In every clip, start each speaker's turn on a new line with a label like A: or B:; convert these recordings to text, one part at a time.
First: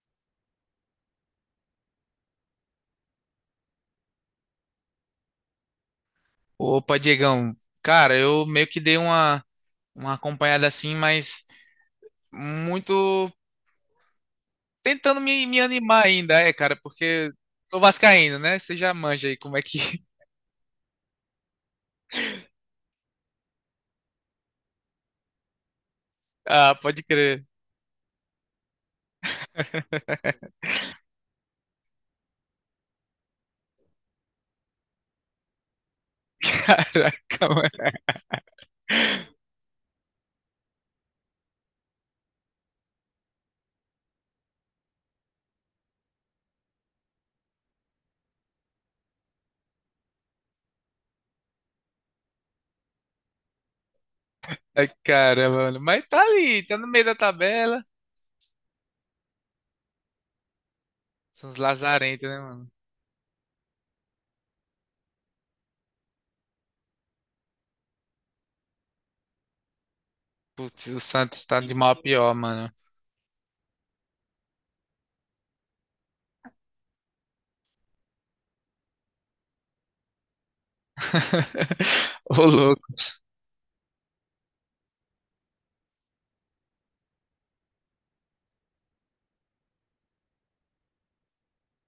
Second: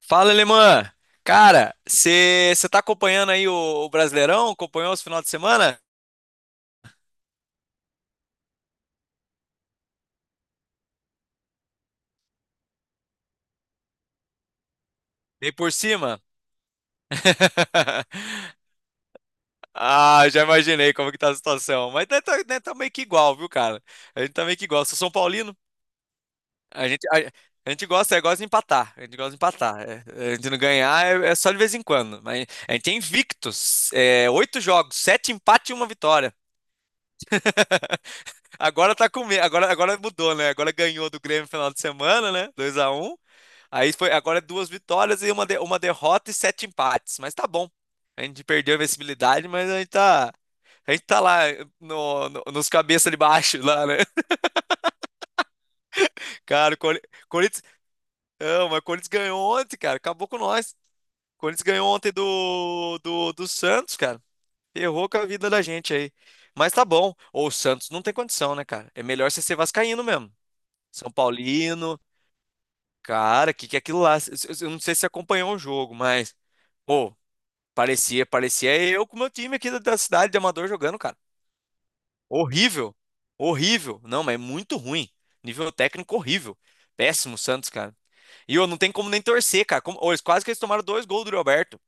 A: Fala, Alemã! Cara, você tá acompanhando aí o Brasileirão? Acompanhou os final de semana?
B: Opa, Diegão. Cara, eu meio que dei uma acompanhada assim, mas muito tentando me,
A: Bem
B: me
A: por
B: animar
A: cima?
B: ainda, é, cara, porque sou vascaíno, né? Você já manja aí como é que.
A: Ah, já imaginei como que tá a situação. Mas né, tá meio que igual, viu, cara? A gente tá meio que igual. Eu sou São Paulino,
B: Ah,
A: a
B: pode
A: gente, a,
B: crer.
A: a gente gosta, é, gosta de empatar. A gente gosta de empatar. É, a gente não ganhar é só de vez em quando. Mas a gente é invictos. É, oito jogos, sete empates e uma vitória.
B: Caraca, mano.
A: Agora tá com medo. Agora mudou, né? Agora ganhou do Grêmio no final de semana, né? 2-1. Aí foi agora é duas vitórias e uma derrota e sete empates. Mas tá bom. A gente perdeu a invencibilidade, mas a gente tá lá nos cabeça de baixo lá, né?
B: Ai, caramba, mano. Mas tá ali,
A: Cara,
B: tá no meio da
A: Corinthians.
B: tabela.
A: Não, mas o Corinthians ganhou ontem, cara. Acabou com nós. O
B: São os
A: Corinthians ganhou ontem
B: lazarentos, né, mano?
A: do Santos, cara. Errou com a vida da gente aí. Mas tá bom. Ou o Santos não tem condição, né, cara? É melhor você ser vascaíno mesmo.
B: Putz, o
A: São
B: Santos tá de mal a
A: Paulino.
B: pior, mano.
A: Cara, o que que é aquilo lá? Eu não sei se você acompanhou o jogo, mas. Pô, parecia, parecia eu com o meu time aqui da cidade de Amador jogando, cara.
B: Ô, louco.
A: Horrível. Horrível. Não, mas é muito ruim. Nível técnico horrível. Péssimo o Santos, cara. E eu não tem como nem torcer, cara. Como, ô, eles quase que eles tomaram dois gols do Roberto.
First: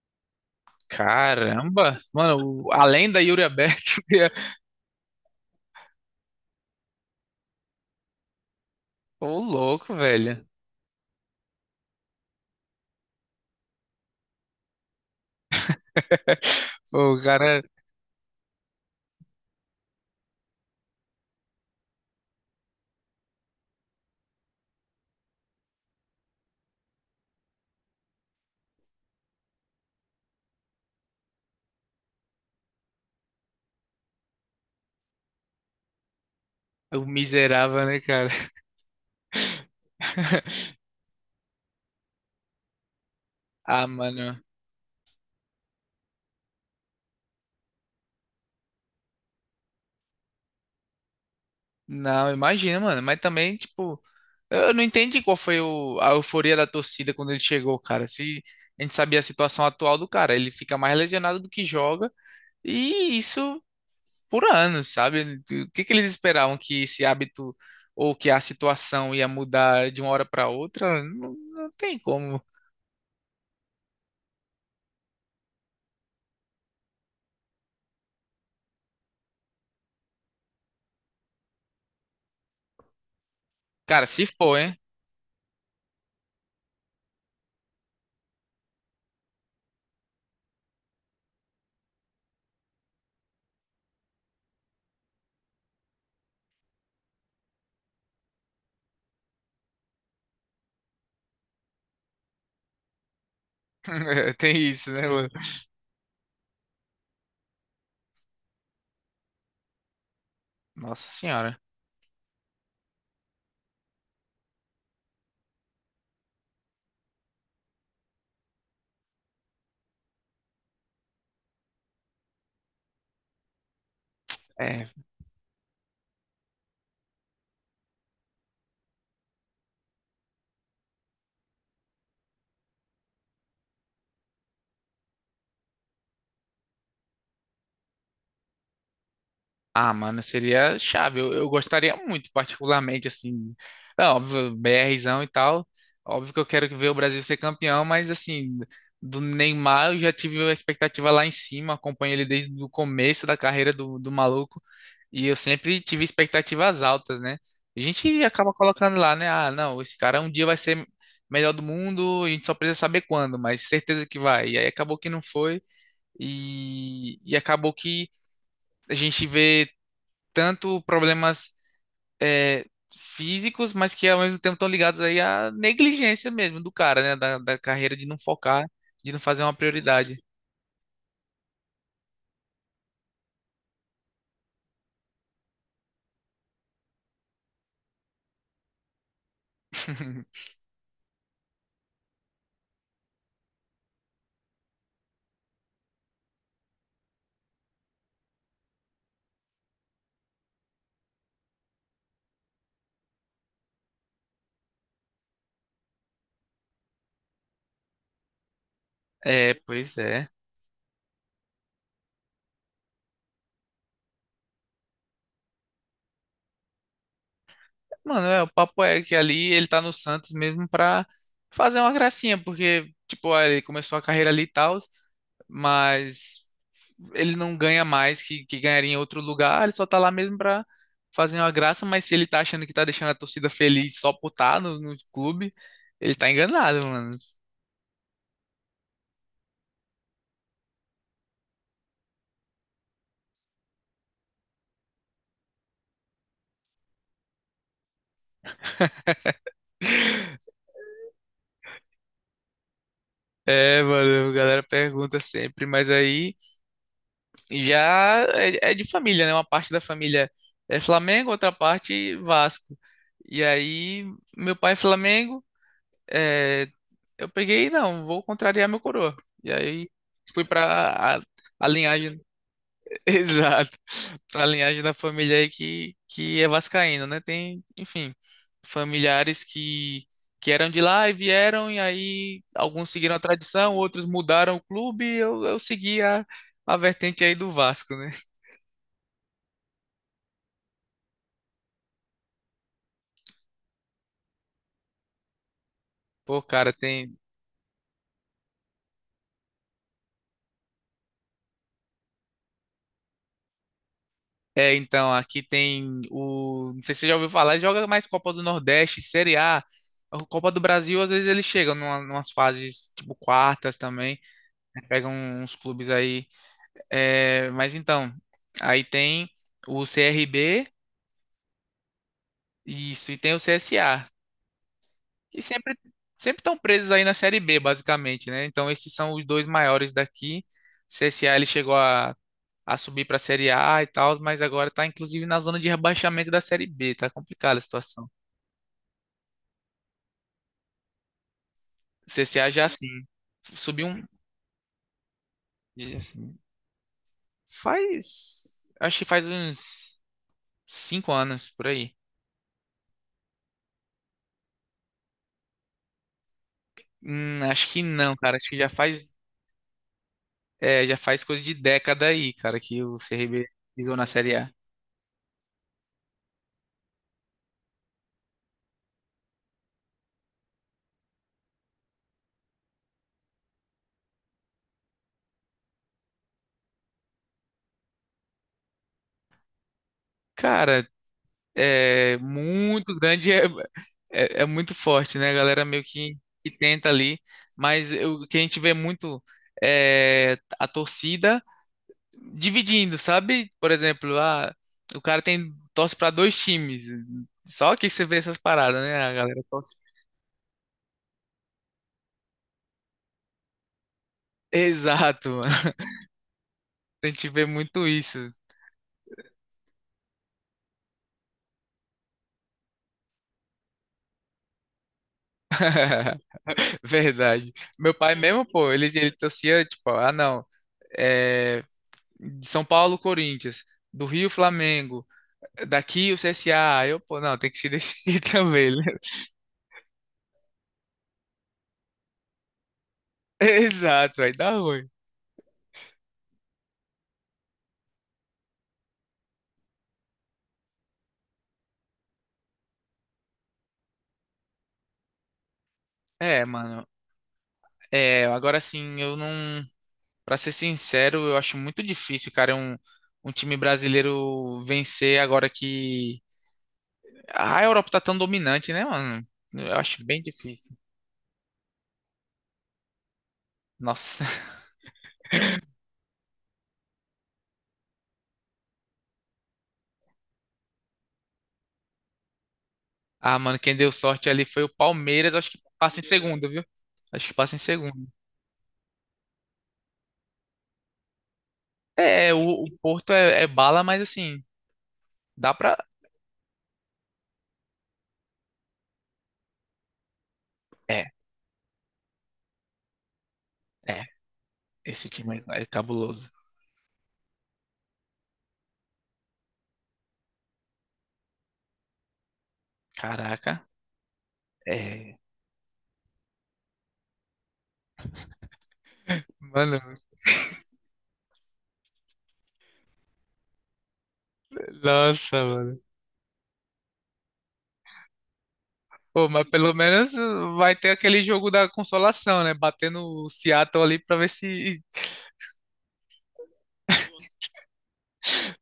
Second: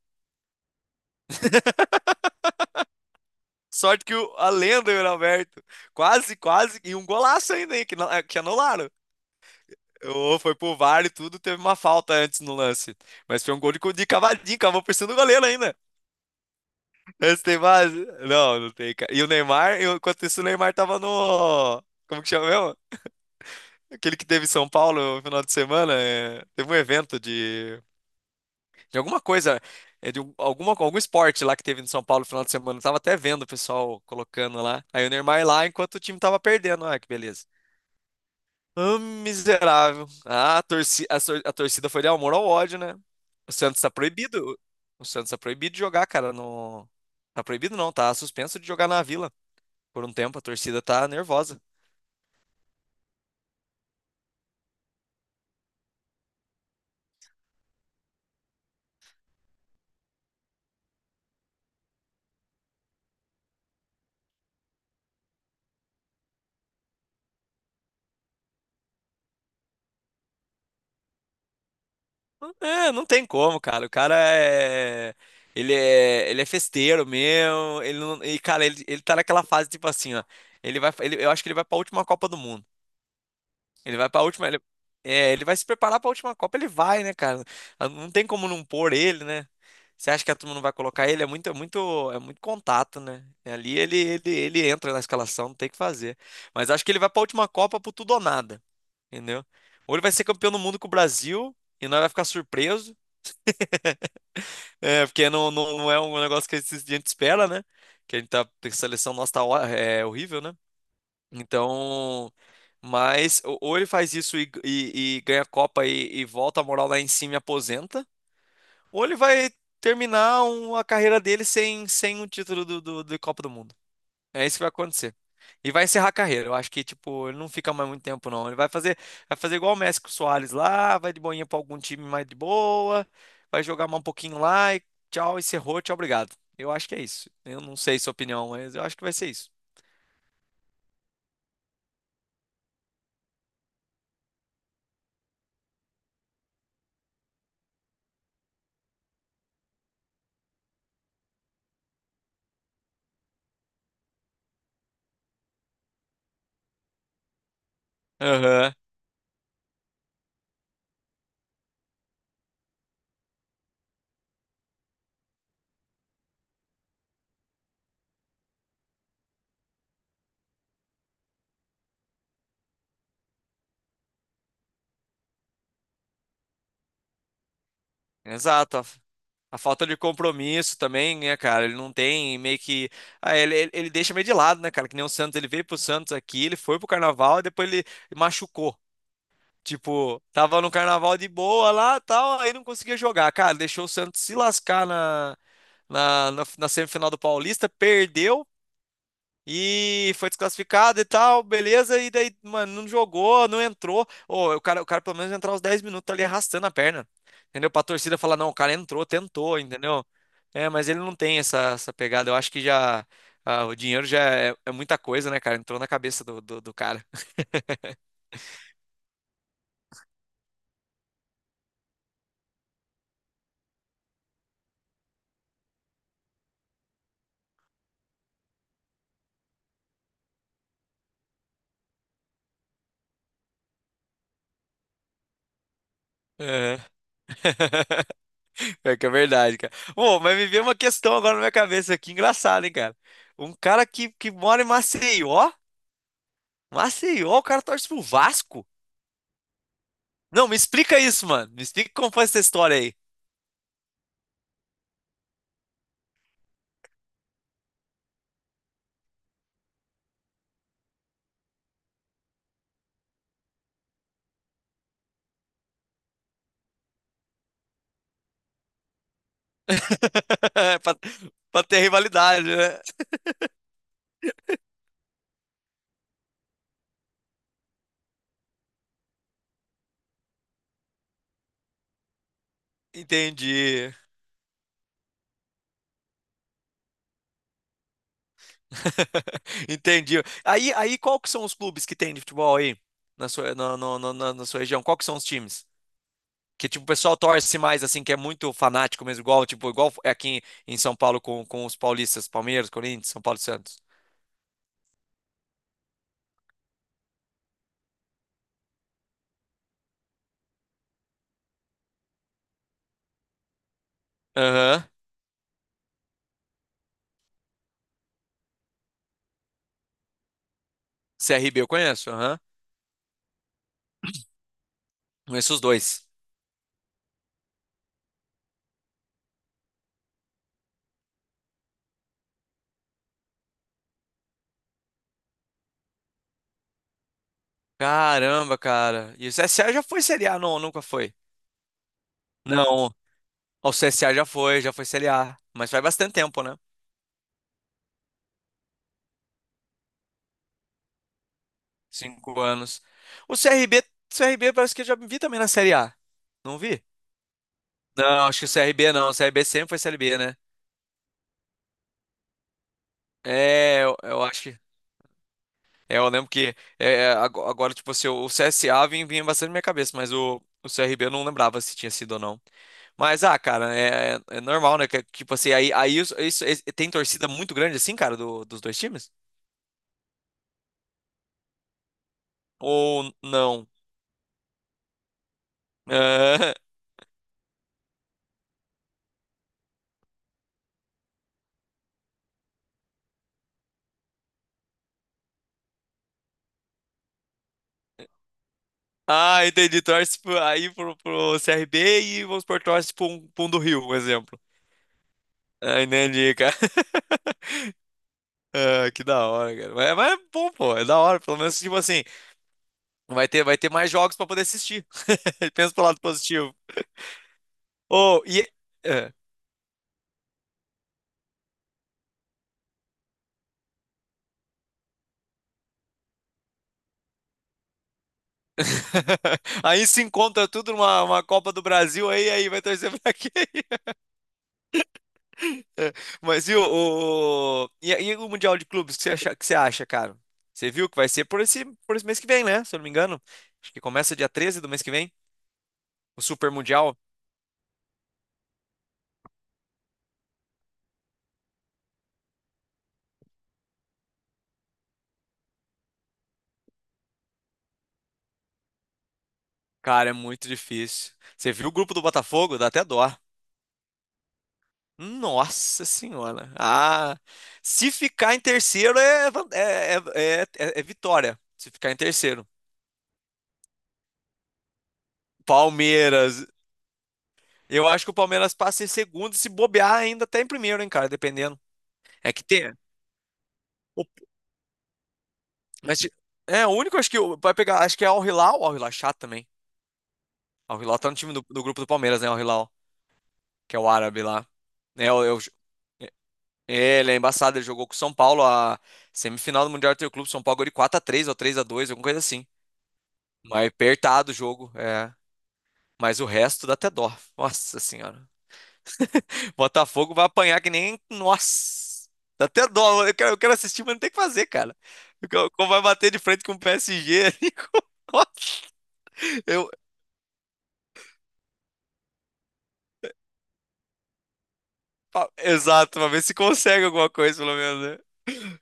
B: Caramba. Mano, além da Yuri Alberto.
A: Sorte que a lenda do Roberto. Quase, quase. E um golaço ainda, hein, que, que anularam.
B: Ô, louco,
A: Ô,
B: velho.
A: foi pro VAR e tudo, teve uma falta antes no lance. Mas foi um gol de cavadinho, cavou por cima do goleiro ainda.
B: Pô, o
A: Esse tem
B: cara,
A: base? Não, não tem, cara. E o Neymar, enquanto isso, o Neymar tava no. Como que chama mesmo? Aquele que teve em São Paulo no final de semana. É, teve um evento de alguma coisa, é, alguma, algum esporte lá que teve em São Paulo no final de semana. Eu tava até vendo o pessoal colocando lá. Aí o Neymar lá enquanto o time tava perdendo. Ah,
B: o
A: que beleza.
B: miserável, né, cara?
A: Ah, miserável. Ah, a torcida foi de amor ao ódio, né? O Santos
B: Ah,
A: tá
B: mano.
A: proibido. O Santos tá proibido de jogar, cara, no. Tá proibido não, tá suspenso de jogar na Vila. Por um tempo a torcida tá nervosa.
B: Não, imagina, mano. Mas também, tipo, eu não entendi qual foi a euforia da torcida quando ele chegou, cara. Se a gente sabia a situação atual do cara, ele fica mais lesionado do que joga, e isso por anos, sabe? O que que eles esperavam que esse hábito ou que a situação ia mudar de uma hora pra outra? Não, não tem como.
A: É, não tem como, cara. O cara é. Ele é festeiro mesmo. Ele não... E, cara, ele tá naquela fase tipo assim, ó. Eu acho que ele vai pra última Copa do Mundo. Ele
B: Cara,
A: vai pra
B: se
A: última.
B: for,
A: Ele...
B: hein?
A: É, ele vai se preparar pra última Copa, ele vai, né, cara? Ah, não tem como não pôr ele, né? Você acha que a turma não vai colocar ele? É muito contato, né? Ali ele entra na escalação, não tem o que fazer. Mas acho que ele vai pra última Copa pro tudo ou nada. Entendeu? Ou ele vai ser campeão do mundo com o Brasil e nós vai ficar surpreso,
B: Tem isso,
A: é,
B: né, mano?
A: porque não, não, não é um negócio que a gente espera, né? Que a gente tá, a seleção nossa tá, ó- é horrível, né?
B: Nossa senhora.
A: Então, mas ou ele faz isso e ganha a Copa e volta a moral lá em cima e aposenta, ou ele vai terminar a carreira dele sem um título de Copa do Mundo. É isso que vai
B: É,
A: acontecer. E vai encerrar a carreira. Eu acho que, tipo, ele não fica mais muito tempo, não. Vai fazer igual o Messi com o Soares lá, vai de boinha pra algum time mais de boa, vai jogar mais um pouquinho lá e tchau, encerrou, tchau, obrigado. Eu acho que é isso. Eu não sei sua opinião, mas eu acho que vai ser isso.
B: ah, mano, seria chave. Eu gostaria muito, particularmente, assim. É óbvio, BRzão e tal. Óbvio que eu quero ver o Brasil ser campeão, mas, assim, do Neymar eu já tive a expectativa lá em cima. Acompanho ele desde o começo da carreira do maluco. E eu sempre tive expectativas altas, né? A gente acaba
A: Aham.
B: colocando lá, né? Ah, não, esse cara um dia vai ser melhor do mundo, a gente só precisa saber quando, mas certeza que vai. E aí acabou que não foi. E acabou que a gente vê tanto problemas é, físicos, mas que ao mesmo tempo estão ligados aí à negligência mesmo do cara, né? Da carreira de não focar,
A: Exato.
B: de não fazer uma
A: A falta de
B: prioridade.
A: compromisso também, né, cara? Ele não tem meio que. Ah, ele deixa meio de lado, né, cara? Que nem o Santos. Ele veio pro Santos aqui, ele foi pro Carnaval e depois ele machucou. Tipo, tava no carnaval de boa lá, tal, aí não conseguia jogar. Cara, deixou o Santos se lascar na semifinal do Paulista, perdeu e foi desclassificado e tal, beleza. E daí, mano, não jogou, não entrou. Ô, o cara pelo menos entrar os 10 minutos ali arrastando a perna, entendeu? Pra torcida falar, não, o cara entrou,
B: É,
A: tentou,
B: pois
A: entendeu?
B: é.
A: É, mas ele não tem essa pegada. Eu acho que já. Ah, o dinheiro já é muita coisa, né, cara? Entrou na cabeça do cara.
B: Mano, é, o papo é que ali ele tá no Santos mesmo pra fazer uma gracinha, porque, tipo, ah, ele começou a carreira ali e tal, mas ele não ganha mais que ganharia em outro lugar, ele só tá lá mesmo pra fazer uma graça, mas se ele tá achando que tá deixando a torcida feliz só por tá no clube, ele tá
A: É.
B: enganado, mano.
A: É que é verdade, cara. Bom, mas me veio uma questão agora na minha cabeça aqui, engraçada, hein, cara? Um cara que mora em Maceió, Maceió, o cara torce pro Vasco? Não, me explica isso, mano. Me explica como foi essa história aí.
B: É, mano, a galera pergunta sempre, mas aí já é de família, né? Uma parte da família é Flamengo, outra parte Vasco. E aí, meu pai é Flamengo, é, eu peguei, não, vou contrariar meu coroa. E aí fui
A: pra,
B: pra a,
A: pra
B: a
A: ter
B: linhagem.
A: rivalidade, né?
B: Exato. A linhagem da família aí que é vascaína, né? Tem, enfim, familiares que eram de lá e vieram, e aí alguns seguiram a tradição,
A: Entendi.
B: outros mudaram o clube, e eu segui a vertente aí do Vasco, né?
A: Entendi. Qual que são os clubes que tem de futebol aí na sua, na sua região? Qual que são os times?
B: Pô,
A: Que
B: cara,
A: tipo o
B: tem.
A: pessoal torce mais assim, que é muito fanático mesmo, igual tipo igual é aqui em, em São Paulo com os paulistas, Palmeiras, Corinthians, São Paulo e Santos.
B: É, então, aqui tem o. Não sei se você já ouviu falar, joga mais Copa do Nordeste, Série A. A Copa do Brasil, às vezes eles chegam numas fases, tipo, quartas também. Né?
A: Aham.
B: Pegam uns clubes aí. É, mas então, aí tem o CRB,
A: CRB eu conheço, aham.
B: isso, e tem o CSA, que
A: Conheço os
B: sempre
A: dois.
B: sempre estão presos aí na Série B, basicamente, né? Então, esses são os dois maiores daqui. O CSA ele chegou a subir para a Série A e tal, mas agora está inclusive na zona de rebaixamento da Série B, tá complicada a situação.
A: Caramba, cara. E o CSA já foi Série A, não, nunca foi.
B: O CSA já assim,
A: Não, o
B: subiu um.
A: CSA já foi Série A, mas faz bastante
B: Assim,
A: tempo, né?
B: faz. Acho que faz uns 5 anos por aí.
A: 5 anos. O CRB, CRB parece que eu já vi também na Série A. Não vi?
B: Acho que não,
A: Não,
B: cara.
A: acho que
B: Acho
A: o
B: que já
A: CRB não, o
B: faz.
A: CRB sempre foi Série B, né?
B: É, já faz coisa de década aí, cara, que o CRB
A: É,
B: pisou na
A: eu
B: Série
A: acho
B: A.
A: que é, eu lembro que agora, tipo assim, o CSA vinha, vinha bastante na minha cabeça, mas o CRB eu não lembrava se tinha sido ou não. Mas, ah, cara, é normal, né? Que, tipo assim, aí, aí isso- esse- tem torcida muito grande assim, cara, dos dois times?
B: Cara, é muito
A: Ou
B: grande, é,
A: não?
B: é, é muito forte, né? A galera meio que
A: Ah,
B: tenta ali, mas o que a gente vê muito é a torcida dividindo, sabe? Por exemplo, ah, o cara tem torce para dois times, só que você vê essas paradas, né? A galera
A: ah,
B: torce.
A: entendi. Torce pro CRB e vamos por torce pro, pro um do Rio, por exemplo.
B: Exato, mano.
A: Ah, entendi, cara.
B: A gente vê muito isso.
A: Ah, que da hora, cara. Mas é bom, pô. É da hora. Pelo menos, tipo assim, vai ter mais jogos para poder assistir. Pensa pelo lado positivo.
B: Verdade. Meu pai
A: Oh, e.
B: mesmo, pô, ele
A: É.
B: torcia, tipo, ah, não, é, de São Paulo, Corinthians, do Rio, Flamengo, daqui o CSA. Aí eu, pô, não, tem que se decidir, também, né?
A: Aí se encontra tudo numa uma Copa do Brasil, aí, aí vai torcer pra quem?
B: Exato, aí dá ruim.
A: É. Mas e o Mundial de Clubes, o que você acha, cara? Você viu que vai ser por esse mês que vem, né? Se eu não me engano. Acho que começa dia 13 do mês que vem, o
B: É,
A: Super
B: mano,
A: Mundial.
B: agora sim, eu não, pra ser sincero, eu acho muito difícil, cara, um time brasileiro vencer agora que ah, a Europa tá tão dominante, né, mano? Eu acho
A: Cara, é
B: bem
A: muito
B: difícil.
A: difícil. Você viu o grupo do Botafogo? Dá até dó.
B: Nossa.
A: Nossa senhora. Ah, se ficar em terceiro é, é vitória. Se ficar em terceiro.
B: Ah, mano, quem deu sorte ali foi o Palmeiras. Acho que passa em
A: Palmeiras.
B: segundo, viu? Acho que passa em
A: Eu acho
B: segundo.
A: que o Palmeiras passa em segundo, e se bobear ainda até em primeiro, hein, cara, dependendo.
B: É,
A: É
B: é,
A: que
B: o
A: tem.
B: Porto é bala, mas
A: o-
B: assim, dá pra.
A: Mas, é, o único acho que vai pegar, acho que é Al Hilal, Al Hilal é chato também. Al Hilal tá
B: É,
A: no time do grupo do Palmeiras, né, Al Hilal, que é o
B: é.
A: árabe lá.
B: Esse
A: É,
B: time é cabuloso.
A: é, ele é embaçado, ele jogou com o São Paulo a semifinal do Mundial do Clube, São Paulo ganhou de 4-3 ou 3-2 alguma coisa assim.
B: Caraca.
A: Mas apertado o jogo, é.
B: É.
A: Mas o resto dá até dó. Nossa senhora.
B: Mano,
A: Botafogo vai apanhar que nem. Nossa! Dá até dó. Eu quero assistir, mas não tem o que fazer, cara.
B: nossa,
A: Como
B: mano.
A: vai bater de frente com o PSG ali.
B: Pô, mas
A: Eu...
B: pelo menos vai ter aquele jogo da consolação, né? Batendo o Seattle ali pra ver se.
A: Ah, exato, pra ver se consegue alguma coisa, pelo menos, né?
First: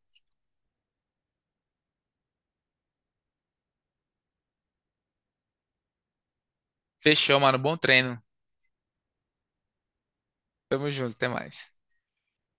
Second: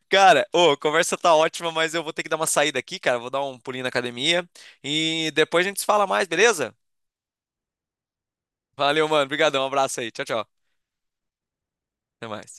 A: Cara, ô, a conversa tá ótima, mas eu vou ter que dar uma saída aqui, cara. Vou dar um pulinho na academia. E depois a gente se fala mais, beleza?
B: Fechou, mano. Bom treino.
A: Valeu, mano. Obrigadão. Um abraço aí. Tchau, tchau.
B: Tamo junto, até mais.
A: Até mais.